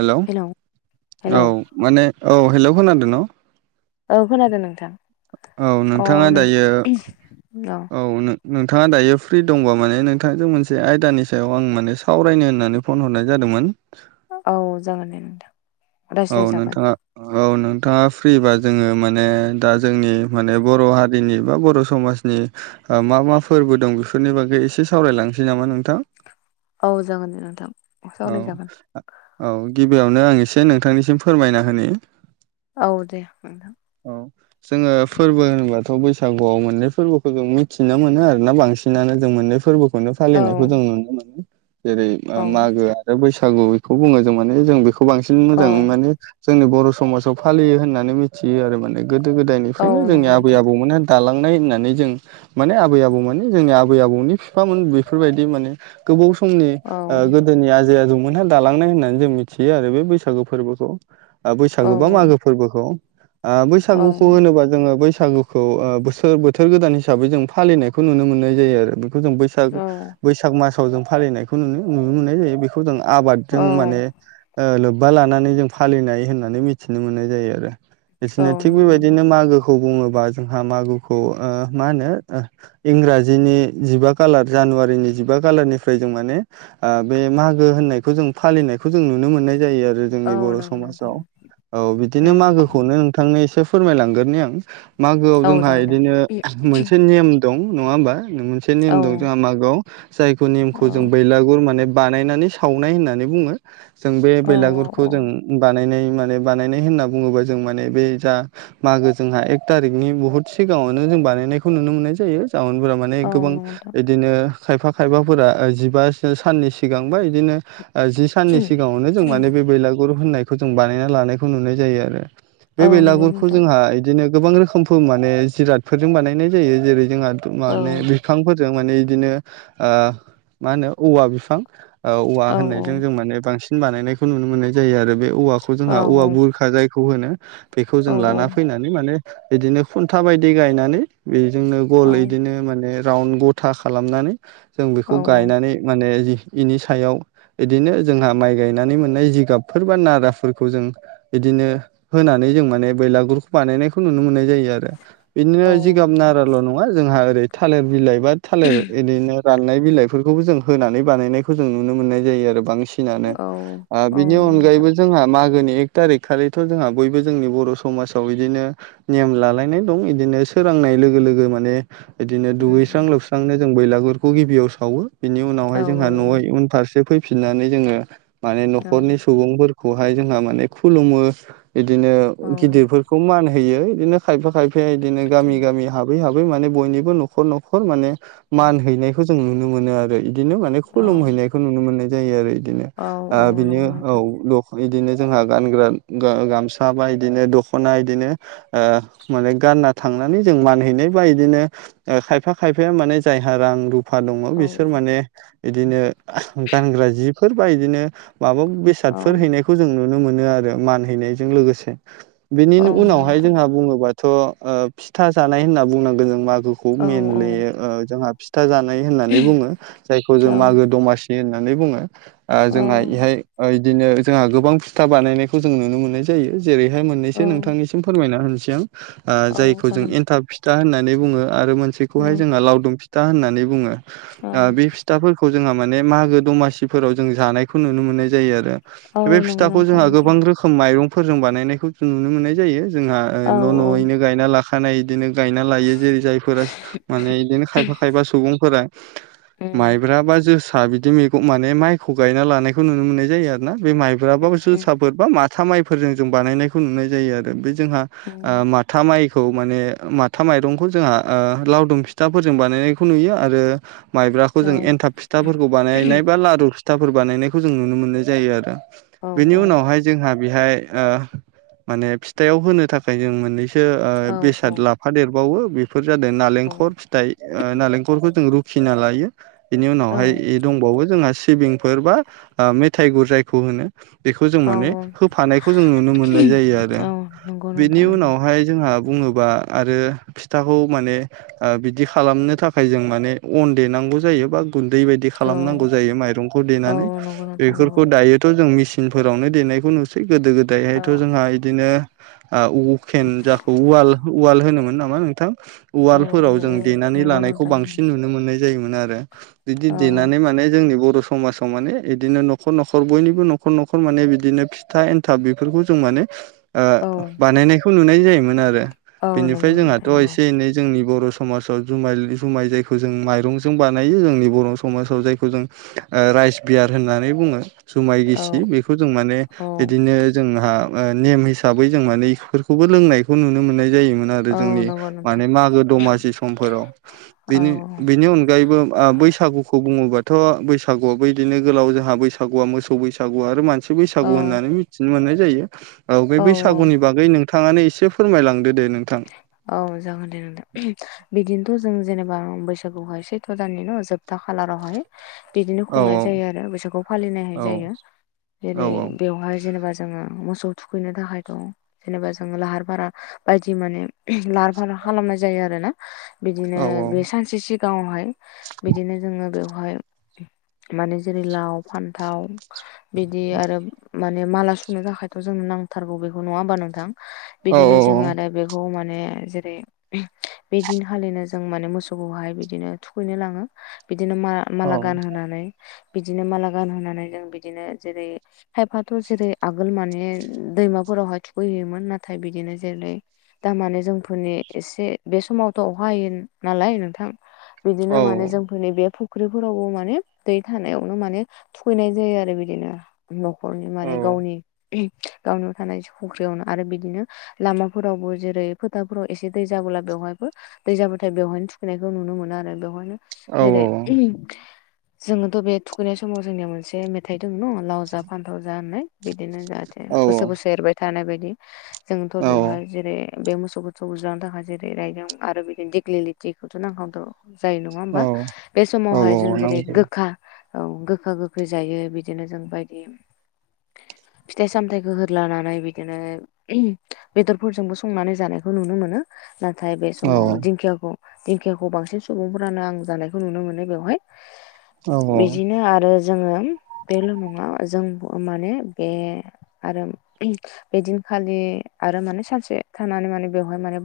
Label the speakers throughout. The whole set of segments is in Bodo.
Speaker 1: हेलौ औ
Speaker 2: हेलौ
Speaker 1: माने औ हेलौ खोनादों न
Speaker 2: औ खोनादों नोंथां
Speaker 1: औ
Speaker 2: अ
Speaker 1: नोंथाङा
Speaker 2: नों
Speaker 1: दायो औ नो नोंथाङा दायो फ्रि दंबा माने नोंथांजों मोनसे आयदानि सायाव आं माने सावरायनो होननानै फन हरनाय जादोंमोन
Speaker 2: औ जागोन दे नोंथां
Speaker 1: औ
Speaker 2: रायज्लायजागोन
Speaker 1: नोंथाङा औ नोंथाङा फ्रिबा जोङो माने दा जोंनि माने बर' हारिनि बा बर समाज समाजनि ओ मा मा फोरबो दं बेफोरनि बागै एसे सावरायलांनोसै नामा नोंथां
Speaker 2: औ जागोन दे नोंथां
Speaker 1: औ
Speaker 2: सावरायजागोन
Speaker 1: औ गिबियावनो आं एसे नोंथांनिसिम फोरमायना होनि
Speaker 2: औ दे नोंथां
Speaker 1: औ जोङो फोरबो होनोबाथ' बैसागुआव मोननै फोरबोखौ जों मिथिनो मोनो आरोना बांसिनानो जों मोननै फोरबोखौ नो
Speaker 2: औ
Speaker 1: फालिनायखौ जों नुनो मोनो जेरै
Speaker 2: औ
Speaker 1: मागो बे बैसागु बेखौ बुङो जों माने जों बेखौ बांसिन
Speaker 2: औ
Speaker 1: मोजाङै माने जोंनि बर' समाजाव फालियो होननानै मिथियो आरो माने गोदो
Speaker 2: औ
Speaker 1: गोदायनिफ्रायनो जोंनि
Speaker 2: नंगौ
Speaker 1: आबै
Speaker 2: नोंथां
Speaker 1: आबौमोन होन दालांनाय होननानै जों माने आबै आबौ माने जोंनि आबै आबौनि फिफामोन बेफोरबायदि माने गोबाव समनि
Speaker 2: औ
Speaker 1: गोदोनि आजै आजौमोनहा दालांनाय होननानै जों मिथियो आरो बे बैसागु फोरबोखौ
Speaker 2: औ
Speaker 1: बैसागो बा मागो फोरबोखौ आ
Speaker 2: औ
Speaker 1: बैसागुखौ होनोबा जोङो बैसागु खौ ओ बोसोर बोथोर गोदान हिसाबै जों फालिनायखौ नुनो मोननाय जायो आरो जों बैसाग
Speaker 2: औ
Speaker 1: बैसाग मासाव जों फालिनायखौ नुनो नुनो मोननाय जायो बे खौजों आबादजों
Speaker 2: औ
Speaker 1: माने लो लोबबा लानानै जों फालिनाय होननानै मिथिनो मोननाय जायो आरो
Speaker 2: औ
Speaker 1: बिसोरनो थिग
Speaker 2: नंगौ नोंथां
Speaker 1: बेबायदिनो मागोखौ खौ बुङोबा जोंहा मागोखौ ओ मा होनो ओ इंराजिनि जिबा खालार जानुवारिनि जिबा खालारनिफ्राय जों माने ओ बे मागो होननायखौ जों फालिनायखौ जों नुनो मोननाय जायो आरो
Speaker 2: औ
Speaker 1: जोंनि बर'
Speaker 2: नंगौ नोंथां
Speaker 1: समाजाव औ बिदिनो
Speaker 2: उम
Speaker 1: मागो नोंथांनो एसे फोरमायलांगोरनि आं मागोआव
Speaker 2: औ
Speaker 1: जोंहा
Speaker 2: जागोन दे
Speaker 1: बिदिनो मोनसे नेम दं नङा होनबा मोनसे
Speaker 2: औ
Speaker 1: नेम दं जोंहा मागोआव जायखौ
Speaker 2: औ
Speaker 1: नेमखौ जों बैलागुर माने बानायनानै सावनाय होननानै बुङो जों बे
Speaker 2: औ
Speaker 1: बेलागुरखौ
Speaker 2: औ
Speaker 1: जों बानायनाय माने बानायनाय होनना बुङोबा जों माने बे जा मागो जोंहा एक थारिखनि बहुत सिगाङावनो जों बानायनायखौ नुनो मोननाय जायो जावोनफोरा माने
Speaker 2: औ
Speaker 1: गोबां
Speaker 2: नंगौ नोंथां
Speaker 1: बिदिनो खायफा खायफाफोरा जिबा साननि सिगांबा बिदिनो जि साननि सिगाङावनो जों माने बे बैलागुर होननायखौ जों बानायना लानायखौ नुनाय जायो आरो बे
Speaker 2: औ नंगौ
Speaker 1: बेलागुरखौ
Speaker 2: नोंथां
Speaker 1: जोंहा बिदिनो गोबां रोखोमफोर माने जिरादफोरजों बानायनाय जायो जेरै जोंहा
Speaker 2: औ
Speaker 1: माने बिफांफोरजों माने इदिनो मा होनो औवा बिफां औवा
Speaker 2: औ
Speaker 1: होननायजों जों माने बांसिन बानायनायखौ नुनो मोननाय जायो आरो बे औवाखौ
Speaker 2: औ
Speaker 1: जोंहा औवा बुरखा जाय बेखौ होनो बेखौ जों
Speaker 2: औ औ
Speaker 1: लाना फैनानै माने बिदिनो खुन्था बायदि गायनानै बेजोंनो
Speaker 2: औ
Speaker 1: गल बिदिनो माने राउन्ड गथा खालामनानै जों
Speaker 2: औ
Speaker 1: बेखौ गायनानै माने इ इनि सायाव बिदिनो जोंहा माइ गायनानै मोननाय जिगाबफोर बा नाराफोरखौ जों बिदिनो होनानै जों माने बैलागुरखौ बानायनायखौ नुनो मोननाय जायो आरो बिदिनो
Speaker 2: औ
Speaker 1: जिगाब नाराल' नङा बा जोंहा ओरै थालेर बिलाइ बा थालेर बिदिनो रान नाय बिलाइफोरखौबो जों होनानै बानायनायखौ जों नुनो मोननाय जायो आरो बां सिनानो
Speaker 2: औ औ
Speaker 1: बिनि
Speaker 2: नंगौ नोंथां
Speaker 1: अनगायैबो जोंहा मागोनि एक थारिक खालिथ' जोंहा बयबो जोंनि बर' समाजाव बिदिनो नियम लालायनाय दं बिदिनो सोरांनाय लोगो लोगो माने बिदिनो
Speaker 2: उम
Speaker 1: दुगैस्रां लोबस्रांनो जों बैलागुरखौ गिबियाव सावो बिनि
Speaker 2: औ
Speaker 1: उनावहाय जोंहा न' उनफारसे फैफिननानै जोङो माने
Speaker 2: औ
Speaker 1: न'खरनि सुबुंफोरखौहाय जोंहा माने खुलुमो बिदिनो गिदिरफोरखौ मान होयो बिदिनो खायफा खायफाया बिदिनो गामि गामि हाबै हाबै माने बयनिबो न'खर न'खर माने
Speaker 2: औ
Speaker 1: मान हैनाय खौ जों नुनो मोनो आरो इदिनो माने
Speaker 2: औ
Speaker 1: खुलुमहैनायखौ नुनो मोननाय जायो आरो इदिनो
Speaker 2: औ
Speaker 1: ओ
Speaker 2: औ
Speaker 1: बिनो
Speaker 2: नंगौ नोंथां
Speaker 1: औ बिदिनो जोंहा गानग्रा गाम साबा इदिनो दख'ना इदिनो ओ माने गानना थांनानै जों मानहैनाय बा इदिनो ओ खायफा खायफाया माने जायहा रां रु फा दङ
Speaker 2: औ
Speaker 1: बिसोर माने बिदिनो गानग्रा जिफोर बा इदिनो माबा बे
Speaker 2: औ
Speaker 1: सादफोर हैनायखौ जों नुनो मोनो आरो मान हैैनायजों लोगोसे बेनि
Speaker 2: औ नंगौ
Speaker 1: उनावहाय
Speaker 2: नोंथां
Speaker 1: जोंहा बुङोबाथ' ओ फिथा जानाय होनना बुंनांगोन जों मागो खौ
Speaker 2: औ
Speaker 1: मेलनि ओ जोंहा फिथा जानाय होननानै बुङो जायखौ
Speaker 2: औ
Speaker 1: जों मागो दमा सि होननानै बुङो ओ
Speaker 2: औ
Speaker 1: जोंहा इहाय बिदिनो जोंहा गोबां फिथा बानायनायखौ जों नुनो मोननाय जायो जेरैहाय
Speaker 2: औ
Speaker 1: मोननैसो नोंथांनिसिम फोरमायना होनोसै आं ओ
Speaker 2: औ
Speaker 1: जायखौ जों
Speaker 2: जागोन
Speaker 1: एन्थाब फिथा होननानै बुङो आरो
Speaker 2: औ
Speaker 1: मोनसेखौहाय जोंहा लावदुम फिथा होननानै बुङो बे फिथाफोरखौ जोंहा माने मागो दमासिफोराव जों जानायखौ नुनो मोननाय जायो आरो।
Speaker 2: औ
Speaker 1: बे
Speaker 2: नंगौ
Speaker 1: फिथाखौ
Speaker 2: नोंथां
Speaker 1: जोंहा
Speaker 2: नंगौ
Speaker 1: गोबां रो खोम माइरंफोरजों बानायनायखौ जों नुनो मोननाय जायो जोंहा
Speaker 2: औ
Speaker 1: न' न'यैनो गायना ला खानाय बिदिनो गायना लायो जेरै जायफोरा माने बिदिनो खायफा खायफा सुबुंफोरा
Speaker 2: उम
Speaker 1: माइब्रा बा जोसा बिदि मैगं माने माइखौ गायना लानायखौ नुनो मोननाय जायो आरोना बे माइ ब्रा बा जोसाफोर
Speaker 2: उम
Speaker 1: बा माथा माइफोरजों जों बानायनायखौ नुनाय जायो आरो बै जोंहा
Speaker 2: उम
Speaker 1: माथा माइखौ माने माथा माइरंखौ जोंहा ओ लावदुम फिथाफोरजों बानायनायखौ नुयो आरो माइब्राखौ
Speaker 2: औ
Speaker 1: जों एनथाब फिथाफोरखौ बानायनाय बा लारु फिथाफोर बानायनायखौ जों नुनो मोननाय जायो आरो बेनि उनावहाय जोंहा बेहाय ओ माने फिथाइाव होनो थाखाय जों मोननैसो ओ बेसाद लाफा देरबावो बेफोर जादों नालेंखर फिथाइ ओ नालेंखलखौ जों रुखिना लायो बिनि
Speaker 2: औ
Speaker 1: उनावहाय इ दंबावो जोंहा सिबिंफोर बा मेथाइ गुर जायखौ होनो बेखौ जों
Speaker 2: औ
Speaker 1: माने होफानायखौ खौ जों नुनो मोननाय जायो आरो
Speaker 2: औ नंगौ नोंथां
Speaker 1: बेनि
Speaker 2: नंगौ
Speaker 1: उनावहाय जोंहा बुङोबा आरो फिथाखौ माने बिदि खालामनो थाखाय जों माने अन देनांगौ जायो बा गुन्दै बायदि खालामनांगौ
Speaker 2: औ
Speaker 1: जायो माइरंखौ
Speaker 2: औ
Speaker 1: देनानै
Speaker 2: नंगौ नोंथां नंगौ
Speaker 1: बेफोरखौ दायोथ' जों मेसिनफोरावनो देनायखौ नुसै गोदो
Speaker 2: औ
Speaker 1: गोदायहायथ' जोंहा बिदिनो ओ उकेन जाखौ उवाल उवाल होनोमोन नामा नोंथां
Speaker 2: उम
Speaker 1: उवालफोराव
Speaker 2: उम
Speaker 1: जों
Speaker 2: उम
Speaker 1: देनानै
Speaker 2: नंगौ
Speaker 1: लानायखौ
Speaker 2: नोंथां नंगौ
Speaker 1: बांसिन नुो नुनो मोननाय जायो मोन‌ आरो बिदि
Speaker 2: औ
Speaker 1: देनानै माने जोंनि बर' समाजाव समाजाव माने बिदिनो न'खर न'खर बयनिबो न'खर न'खर माने बिदिनो फिथा ए थाब बेफोरखौ जों माने
Speaker 2: औ
Speaker 1: बानायनायखौ नुनाय जायोमोन आरो
Speaker 2: औ नंगौ
Speaker 1: बेनिफ्राय
Speaker 2: नोंथां
Speaker 1: जोंहाथ'
Speaker 2: नंगौ
Speaker 1: एसे एनै जोंनि बर' समाजाव जुमाय जुमाय जायखौ जों माइरंजों बानायो जोंनि बर' समाजाव जायखौ जों राइस बियार होननानै बुङो जुमाय
Speaker 2: औ
Speaker 1: गिसि बेखौ जों माने
Speaker 2: औ
Speaker 1: नो जोंहा नेम हिसाबै जों माने इफोरखौबो लोंनायखौ नुनो मोननाय जायोमोन आरो
Speaker 2: औ
Speaker 1: जोंनि
Speaker 2: नंगौ नोंथां
Speaker 1: मने मागो दमासि समफोराव
Speaker 2: औ
Speaker 1: बेनो बेनो अनग नों अनगायबो बैसागुखौ बुङोबाथ' बैसागुआबो बिदिनो गोलाव जोंहा बैसागुआ मोसौ बैसागुआ आरो मान मोनसे
Speaker 2: औ
Speaker 1: बैसागु होननानै मिथिनो मोननाय जायो बे
Speaker 2: औ औ
Speaker 1: बैसागुनि बागै नों थांनानै एसे फोरमायलांदो दे नोंथां
Speaker 2: औ जागोन दे नोंथां बिदिनोथ' जों जेनेबा बैसागुहाय सैथ' दाननि न' जोबथा खालारावहाय बिदिनो
Speaker 1: औ
Speaker 2: खुंनाय जायो आरो बैसोरखौ फालिनायाय
Speaker 1: औ
Speaker 2: जायो
Speaker 1: औ
Speaker 2: जेरै बेवहाय जेनेबा ज मोसौ थुखैनो थाखाय दं जेनेबा जो लाहार फारा बाय बिदि माने लाहार फार खालामनाय जायो आरो ना बिदिनो
Speaker 1: औ
Speaker 2: बे सानसे सिगाङावहाय बिदिनो जोङो बेवहाय माने जेरै लाव फान्थाव बिदि आरो माने माला सुनो थाखायथ' जों नांथारगौ बेखौ नङा होमबा नोंथां
Speaker 1: औ
Speaker 2: बिदिनो जोङो आरो बेखौ माने जेरै बे दिनखालिनो जों माने मोसौखौहाय बिदिनो थुखैनो लाङो बिदिनो मा माला गानहोनानै बिदिनो माला गानहोनानै जों बिदिनो जेरै खाइफाथ' जेरै आगोल माने दैमाफोरावहाय थुखैहयोमोन नाथाय बिदिनो जेरै दामाने जोंफोरनि एसे बे समावथ' अह हायोन नालाय नोंथां बिदिनो
Speaker 1: औ
Speaker 2: माने जोंफोरनि बे फुख्रि फुख्रिफोरावबो माने दै थानायावनो माने थुखैनाय जायो आरो बिदिनो न नखरनि माने गावनि गावनो थानाय फुख्रियावनो आरो बिदिनो लामा फोरावबो जेरै फोथाफोराव एसे दै जाबोला बेवहायबो दै जाबाथाय बेवहायनो थुखैनायखौ नुनो मोनो आरो बेवहायनो
Speaker 1: औ
Speaker 2: जेरै जोङोथ' बे थुखैनाय समाव जोंनिया मोनसे मेथाइ दङ न लाव जा फान्थाव जा होननाय बिदिनो जाहाथे बोसोर बोसोर एरबाय थानाय बायदि जोंथ'
Speaker 1: औ
Speaker 2: बेवहाय जेरै बे मोसौफोरखौफोरखौ बुजारांनो थाखाय जेरै रायजें आरो बिदिनो दिेगलिटिखौथ' नांखावथ जायो नङा होमबा
Speaker 1: औ
Speaker 2: बे
Speaker 1: औ
Speaker 2: समावहाय जों जेरै
Speaker 1: नांगौ
Speaker 2: गोखा औ गोखा गोखै जायो बिदिनो जों बायदि फिथाइ सामथायाइखौ होदलानानै बिदिनो बेदर फोरजोंबो संनानै जानायखौ नुनो मोनो नाथाय बे
Speaker 1: औ
Speaker 2: समाव दिंखियाखौ दिंखियाखौ बांसिन सुबुंफ्रानो आं जानायखौ नुनो मोनो बेवहाय
Speaker 1: औ
Speaker 2: बिदिनो आरो जोङो बेल' नङा जों माने बे आरो बेदिनखालि आरो माने सानसे थानानै माने बेवहाय माने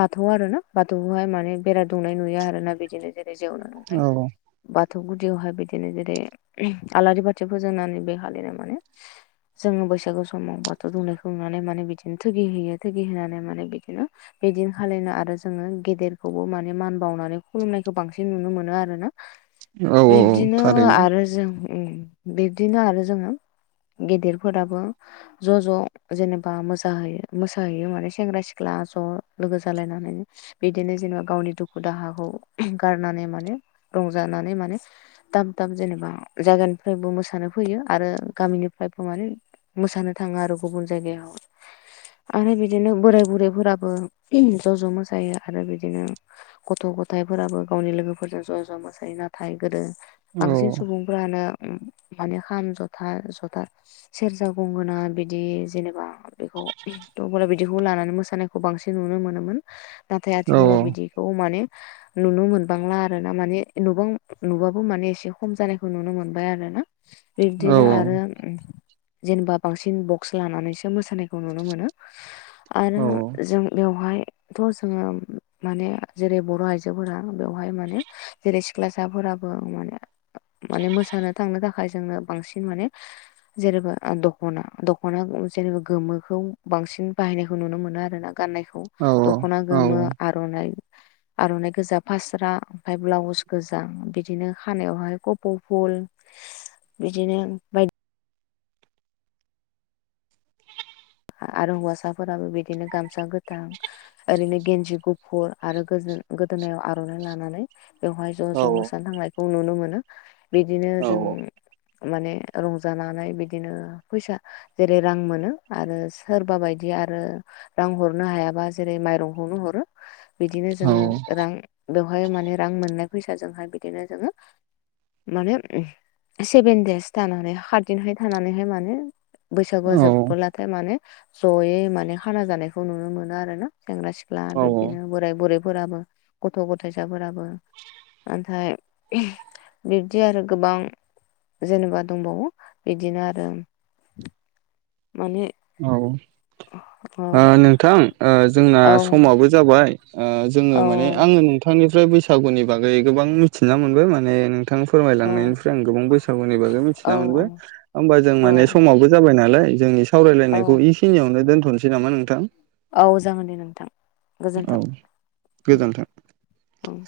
Speaker 2: बाथौ आर ना बाथौखौहाय माने बेरा दुंनाय नुया आर ना बिदिनो जेरै जेवनो [unintelligible]
Speaker 1: औ
Speaker 2: बाथौ गुदियावहाय बिदिनो जेरै आलारि बाथि फोजोंनानै बे हालिरनाय माने जोंङो बैसागु समाव बाथौ दुमनायखौ नुनानै माने बिदिनो थुगि होयो। थगि होनानै माने बिदिनो बिदिन खानो आरो जोंङो गेदेरखौबो माने मान बावनानै खुलुमनायखौ बांसिन नुनो मोनो आरो ना
Speaker 1: औ औ
Speaker 2: बिब्दिनो
Speaker 1: थारैनो
Speaker 2: आरो जों बिब्दिनो आरो जोंङो गेदेरफोराबो ज' ज' जेनेबा मोसाहैयो जायो माने सेंग्रा सिख्ला ज' लोगो जालायनानै बिदिनो जेनेबा गावनि दुखु दाहाखौ गारनानै माने रंजानानै माने दाब दाब जेनेबा जायगानिफ्रायबो मोसानो फैयो आरो गामिनिफ्रायबो माने मोसानो थाङो आरो गुबुन जायगायाव आरो बिदिनो बोराय बुरैफोराबो ज' ज' मोसायो आरो बिदिनो गथ' गथायफोराबो गावनि लोगोफोरजों ज' ज' मोसायो नाथाय गोदो
Speaker 1: औ
Speaker 2: बांसिन सुबुं फानो माने खाम जथा जथा सेरजा गंगोना बिदि जेनेबा बेखौ थ अब्ला बिदिखौ लानानै मोसानायखौ बांसिन नुनो मोनोमोन नाथाय
Speaker 1: औ
Speaker 2: आथिखालाव बिदिखौ माने नुनो मोनबांला आर ना माने नुबां नुबाबो माने एसे खम जानाय खौ नुनो मोनबाय आरो ना
Speaker 1: औ
Speaker 2: बिबदिनो आरो जेनेबा बांसिन बक्स लानानैसो मोसानायखौ नुनो मोनो आरो जों बेवहाय थ' जोंङो माने जेरै बर' आयजोफोरा बेवहाय माने जेरै सिख्लासाफोराबो माने माने मोसानो थांनो थाखाय जोंनो बांसिन माने जेरोबो दखना दख'ना जेरै गोमो खौ बांसिन बाहायनायखौ नुनो मोनो आरो ना गाननायखौ
Speaker 1: औ
Speaker 2: दख'ना गोमो
Speaker 1: औ
Speaker 2: आर'नाइ आर'नाइ गोजा फास्रा ओमफफ्राय ब्लाउस गोजा बिदिनो खानायावहाय कप' फुल बिदिनो बायदि आरो हौवासाफोराबो बिदिनो गामसा गोथां ओरैनो गेनजे गु फुर आरो गोजोन गोदोनायाव आर'नाइ लानानै बेवहाय ज'
Speaker 1: औ
Speaker 2: ज'
Speaker 1: औ
Speaker 2: मोसानो थांनायखौ नुनो मोनो। बिदिनो जों
Speaker 1: औ
Speaker 2: माने रंजानानै बिदिनो फैसा जेरै रां मोनो आरो सोरबा बायदि आरो रां हरनो हायाबा जेरै माइरंखौनो हरो बिदिनो जोंङो
Speaker 1: औ
Speaker 2: रां बेवहाय माने रां मोननाय फैसाजोंहाय बिदिनो जोंङो माने [unintelligible] सेभेनदेस थानानै खाथ दिनहाय थानानैहाय माने बैसागुआ
Speaker 1: औ
Speaker 2: जोबोलाथाय माने जयै माने खाना जानायखौ नुनो मोनो आरो ना सेंग्रा सिख्ला
Speaker 1: औ
Speaker 2: बिदिनो बोराय बुरैफोराबो गथ' गथायाइसाफोराबो नाथाय बिब्दि आरो गोबां जेनेबा दंबावो बिदिनो आरो माने
Speaker 1: औ
Speaker 2: औ
Speaker 1: ओ नोंथां जोंना
Speaker 2: औ
Speaker 1: समाबो जाबाय जोंङो
Speaker 2: औ
Speaker 1: माने आंङो नोंथांनिफ्राय बैसागुनि बागै गोबां मिथिना मोनबाय माने नोंथा
Speaker 2: औ
Speaker 1: फोरमायलांनायनिफ्राय आं गोबां बैसागुनिबाबो
Speaker 2: औ
Speaker 1: मिथिना मोनबाय होमबा जों
Speaker 2: औ
Speaker 1: माने समावबो जाबाय नालाय जोंनि
Speaker 2: औ
Speaker 1: सावरायलायनायखौ इखिनियावनो दोनथ'नोसै नामा नोंथां
Speaker 2: औ जागोन दे नोंथां
Speaker 1: औ
Speaker 2: गोजोन्थाव
Speaker 1: गोजोन्थों
Speaker 2: औ